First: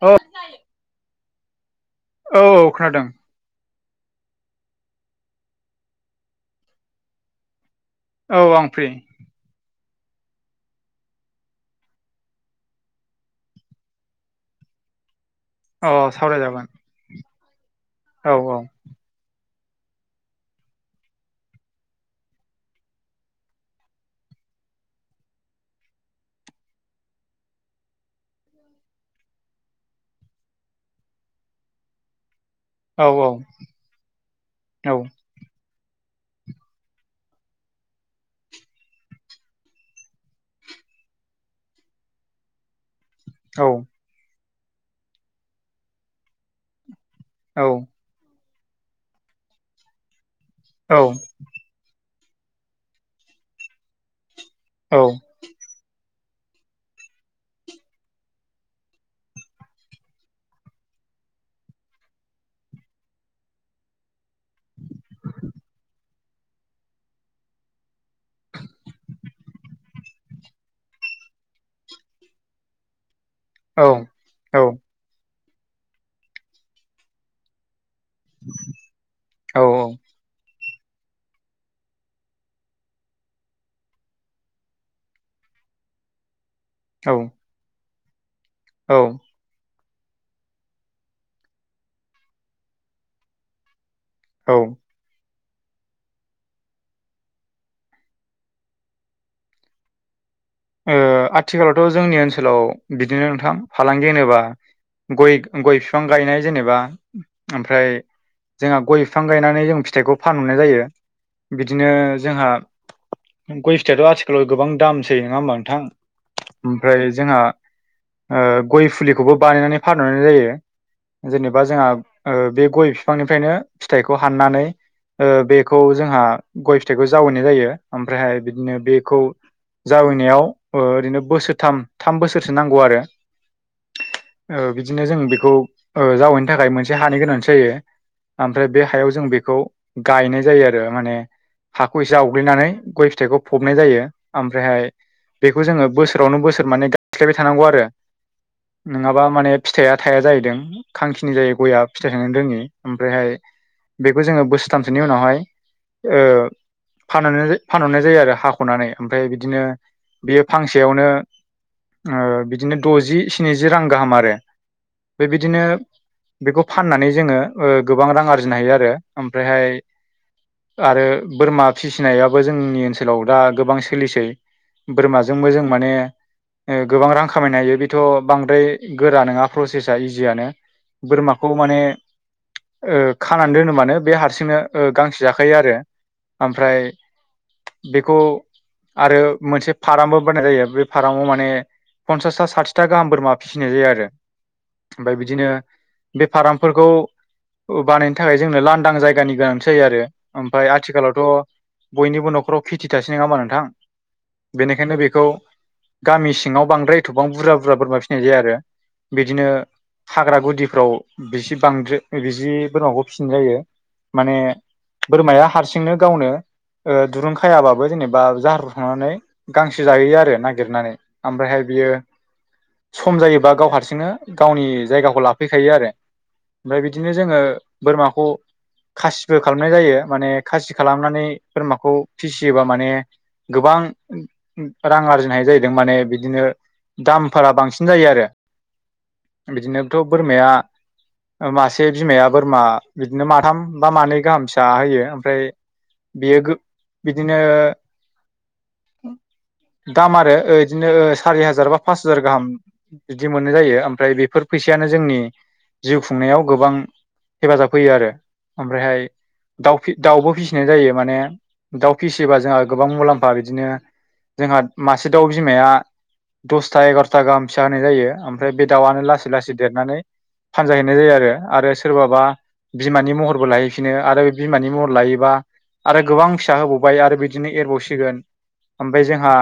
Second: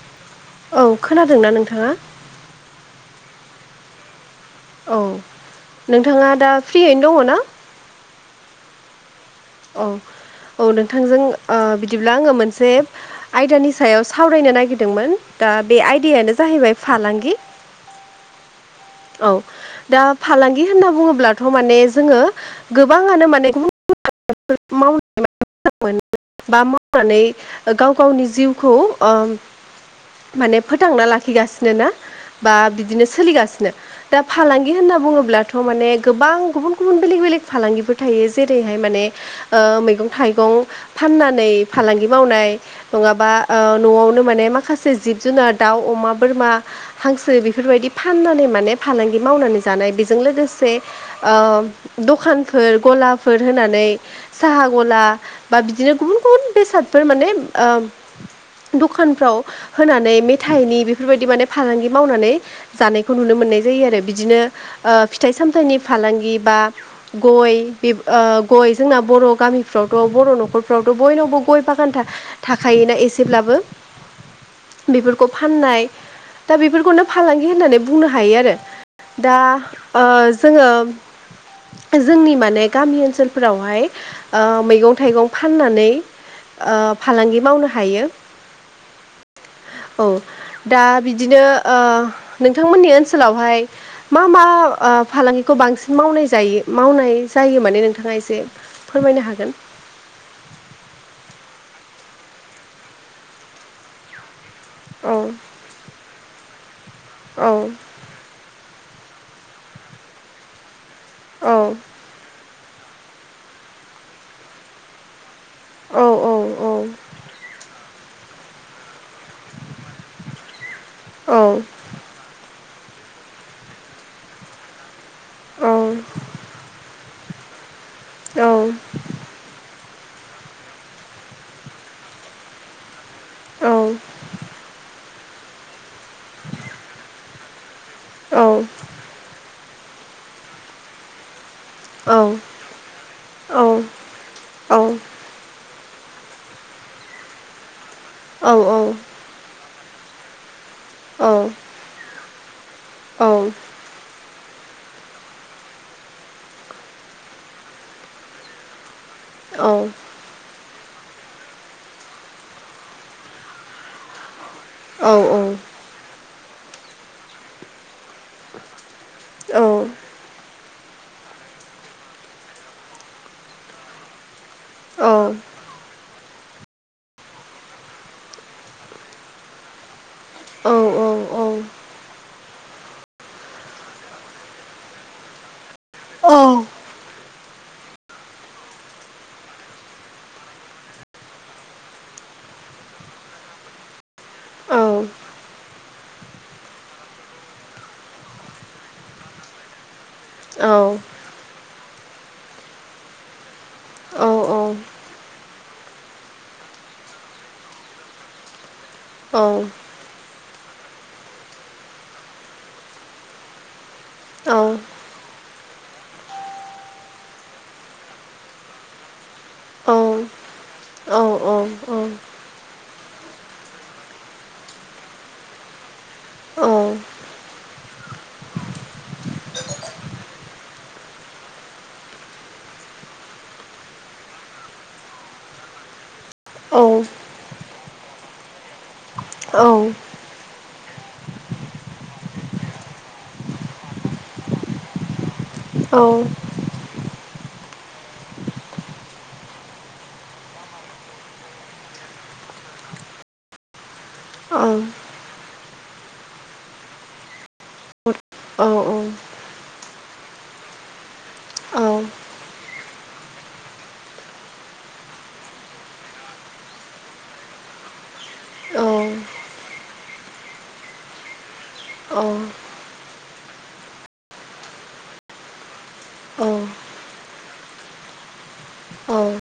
औ औ खोनादोंना नोंथाङा? औ औ खोनादों औ नोंथाङा दा फ्रियैनो दङ ना? औ आं फ्रि। औ औ नोंथांजों बिदिब्ला आङो मोनसे आयदानि सायाव सावरायनो नागिरदोंमोन दा बे अ आयडायानो जाहैबाय फालांगि औ-औ औ दा फालांगि होनना बुङोब्लाथ' माने जोङो गोबाङानो माने [unintelligible] [inaudible] [unintelligible] मावनानै गाव गावनि जिउखौ ओ माने फोथांना लाखिगासिनो ना बा बिदिनो औ सोलिगासिनो दा फालांगि औ होनना बुङोब्लाथ' माने गोबां गुबुन गुबुन बेलेग बेलेक फालांगिफोर थायो जेरैहाय माने मैगं थाइगं फाननानै फालांगि मावनाय नङाबा औ न'आवनो माने माखासे जिब जुनार दाउ अमा बोरमा हांसो औ बेफोरबायदि फाननानै माने फालांगि मावनानै जानाय बेजों लोगोसे औ दखानफोर गलाफोर होनानै साहा गला बा बिदिनो गुबुन गुबुन बेसादफोर माने ओ दखानफ्राव होनानै मेथाइनि बेफोरबायदि माने फालांगि मावनानै जानायखौ खौ नुनो मोननाय जायो आरो बिदिनो फिथाइ सामथायनि फालांगि बा गय बे ओ गय जोंना बर' गामिफ्रावथ' बर' न'खरफ्रावथ' बयनावबो गय बागान था-थाखायोना एसे ब्लाबो बेफोरखौ फाननाय दा बेफोरखौनो फालांगि होन्नानै बुंनो हायो आरो दा ओ जोङो जोंनि माने गामि ओनसोलफोरावहाय ओ मैगं थाइगं फाननानै ओ औ फालांगि मावनो हायो। औ। औ दा बिदिनो ओ नोंथांमोननि ओनसोलावहाय मा मा ओ फालांगि खौ बांसिन मावनाय जायो मावनाय जायो माने नोंथाङा एसे फोरमायनो हागोन? [inaudible] आथिखालावथ' जोंनि ओनसोलाव बिदिनो नोंथां फालांगि होनोबा औ गय-गय बिफां गायनाय जेनेबा औ ओमफ्राय जोंहा गय बिफां गायनानै जों फिथाइखौ फानहरनाय जायो औ बिदिनो जोंहा गय फिथायाथ' आथिखालाव गोबां दामसै नङा होमबा? औ ओमफ्राय जोंहा ओ गय फुलिखौबो बानायनानै फानहनाय जायो औ जेनेबा जोंहा ओ बे गय बिफांनिफ्रायनो फिथाइखौ हाननानै ओ बेखौ औ जोंहा गय फि फिथाइखौ जावहैनाय जायो ओमफ्रायहाय औ बिदिनो बेखौ जावैनायाव ओ ओरैनो बोसोरथाम थाम बोसोरसो नांगौ आरो। ओ बिदिनो जों बेखौ ओ जावैनो थाखाय मोनसे हानाय गोनां जायो। ओमफ्राय बे हायाव जों बेखौ गायनाय जायो आरो माने हाखौ एसे औ आवग्लिनानै गय फिथाइखौ फबनाय जायो ओमफ्रायहाय बे बेखौ जोङो बोसोरावनो बोसोर माने गायस्लायबाय थानांगौ आरो नङाबा माने फिथाइया थाया जाहैदों खांखिनि जायो गया फिथाइ थानो रोङि ओमफ्रायहाय बे जोङो बोसोरथामसोनि उनावहाया ओ फानहरनाय-फानहरनाय जायो आरो हाख'नानै ओमफ्राय बिदिनो बे फांसिन सेयावनो ओ बिदिनो द'जि स्निजि रां गाहाम आरो। बेबायदिनो बेखौ फाननानै जोङो ओ गोबां रां आरजिनो हायो आरो ओमफ्रायहाय आरो बोरमा फिसिनायाबो जोंनि ओनसोलाव दा गोबां सोलिसै बोरमाजोंबो जों माने गोबां रां खामायनो हायो बेथ' बांद्राय गोरा नङा प्रसेसा इजि यानो बोरमाखौ माने ओ खानानै दोनो मानो बे हारसिंनो ओ गांसो जाखायो आरो ओमफ्राय बेखौ आरो मोनसे फार्मबो बानायनाय जायो बे फार्माव माने पन्सासथा साथिथा गाहाम बोरमा फिसिनाय जायो आरो। ओमफ्राय बिदिनो बे फार्मफोरखौ बानायनो थाखाय जोंनो लांदां जायगानि गोनांथि जायो आरो। ओमफ्राय आथिखालावथ' बयनिबो न'खराव खेथि थासै नङा होनबा नोंथां? बेनिखायनो बेखौ गामि सिङाव बांद्राय एथ'बां बुरजा बुरजा बोरमा फिसिनाय जाया आरो बिदिनो हाग्रा गुदि गुदिफ्राव बिसि बांद्रो बिसि बोरमाखौ फिसिनाय जायो। माने औ बोरमाया हारसिंनो गावनो ओ दुरुं खायाबाबो जेनेबा जाहार सनानै गांसो औ जाहैयो आरो नागिरनानै ओमफ्रायहाय बियो सम जायोबा गाव हारसिंनो गावनि जायगाखौ लाफैखायो आरो। ओमफ्राय बिदिनो जोङो बोरमाखौ खासिबो खालामनाय जायो माने खासि खालामनानै बोरमाखौ फिसियोबा माने गोबां रां आरजिनो हायो जाहैदों माने बिदिनो दामफोरा बांसिन जायो आरो बिदिनोथ' बोरमाया मासे बिमाया बोरमा बिदिनो माथाम बा मानै गाहाम फिसा होयो ओमफ्राय औ। बेयो बिदिनो दाम आरो ओ बिदिनो सारि हाजार बा पास हाजार गाहाम बिदि मोननाय जायो ओमफ्राय बेफोर फै- फैसायानो जोंनि जिउ खुंनायाव गोबां हेफाजाब होयो आरो ओमफ्रायहाय दउफि दाउबो फिसिनाय जायो माने दाउ फिसियोबा जोंहा गोबां मुलाम फा बिदिनो जोंहा मासे दउ बिमाया दसथा एगार'था गाहाम फिसा होनाय जायो ओमफ्राय बे दाउआनो लासै लासै देरनानै फानजाहैनाय जायो आरो आरो सोरबाबा बिमानि महर खौलहैफिनो आरो बिमानि महर लायोबा आरो गोबां फिसा होबावबाय आरो बिदिनो एरबावसि सिगोन ओमफ्राय जोंहा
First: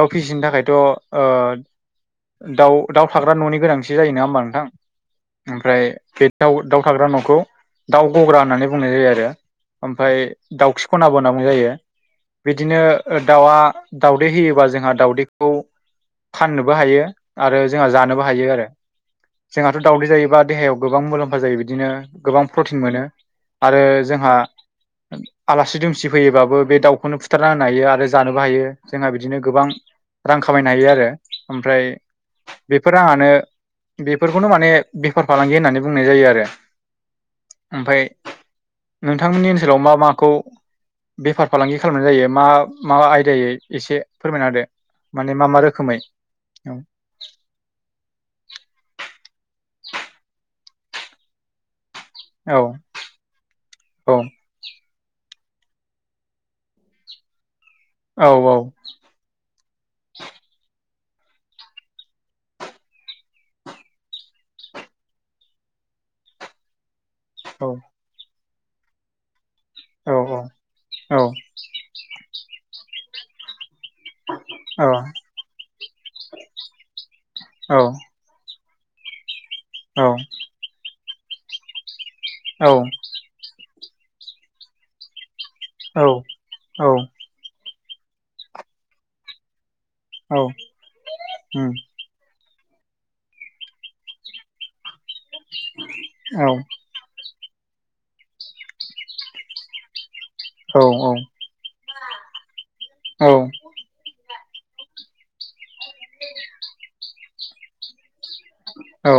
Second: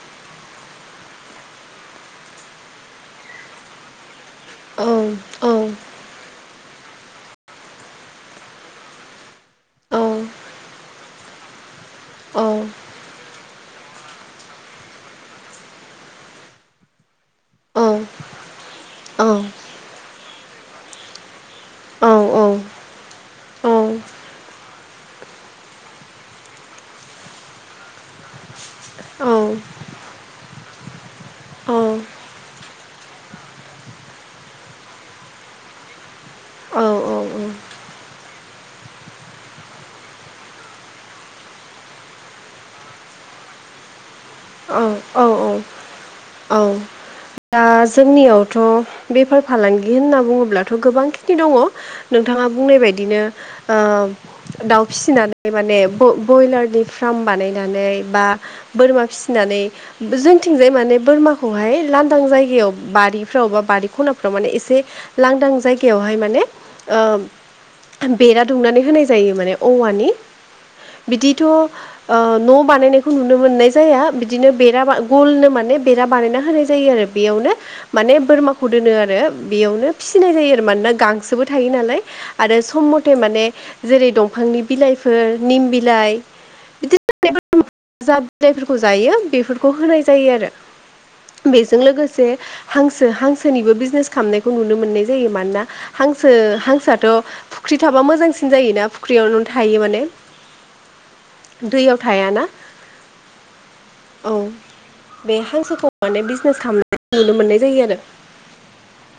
दाउ फिसिनो थाखायथ' ओ दाउ दाउ थाग्रा न'नि गोनांथि जायो नङा होमबा नोंथां ओमफ्राय दाउ दाउ थाग्रा न'खौ दाउ गग्रा होननानै बुंनाय जायो आरो ओमफफ्राय दाउखि खना बोनांगौ जायो बिदिनो दाउआ दाउदै होयोबा जोंहा दाउदैखौ फाननोबो हायो आरो जोंहा जानोबो हायो आरो जोंहाथ' दावदै जायो। बा देहायाव गोबां मुलाम्फा जायो बिदिनो गोबां प्रटिन मोनो आरो जोंहा आलासि दुमसि फैयोबाबबो बे दावउखौनो फुत बुथारना होनो हायो आरो जानोबो हायो जोंहा बिदिनो गोबां रां खामायनो हायो आरो ओमफ्राय बेफोर रांआनो बेफोरखौनो माने बेफार फालांगि होननानै बुंनाय जायो आरो ओमफाय नोंथांमोननि ओनसोलाव मा माखौ बेफार फालांगि खालामनाय जायो। मा माबा आयदायै एसे फोरमायना होदो औ औ माने मा औ मा रोखोमै औ दा जोंनियावथ' बेफार फालांगि होनना बुङोब्लाथ' गोबां खिनि दङ। नोंथाङा बुंनाय बायदिनो ओ औ दउ फिसिनानै माने ब्रयलारनि फार्म बानायनानै बा औ बोरमा फि नानै जोंथिंजाय माने बोरमाखौहाय लांदां जायगायाव बारिफ्राव बा बारि खनाफ्राव माने एसे लांदां जायगायावहाय माने ओ बेरा दुमनानै होनाय जायो माने औवानि औ औ बिदिथ' ओ न' बानायनायखौ नुनो मोननाय जाया। बिदिनो बेराबा गलनो माने बेरा बानायना होनाय जायो आरो बेयावनो औ माने बोरमा खौ दोनो आरो बेयावनो फिसिनाय जायो आरो मानोना गांसोबो थायो नालाय आरो औ सम मथे माने जेरै दंफांनि बिलाइफोर निम बिलाइ औ बिदिनो ज जा बिलाइफोरखौ जायो बेफोर खौ होनाय जायो आरो बेजों लोगोसे हांसो हांसोनिबो बिजनेस खालामनायखौ नुनो मोननाय जायो मानोना हांसो हांसोआथ' फुख्रि थाबा मोजांसिन जायोना फुख्रियावनो थायो माने दैयाव थायाना औ औ बे हांसोखौ माने बिजनेस खालामनाय नुनो मोननाय जायो आरो औ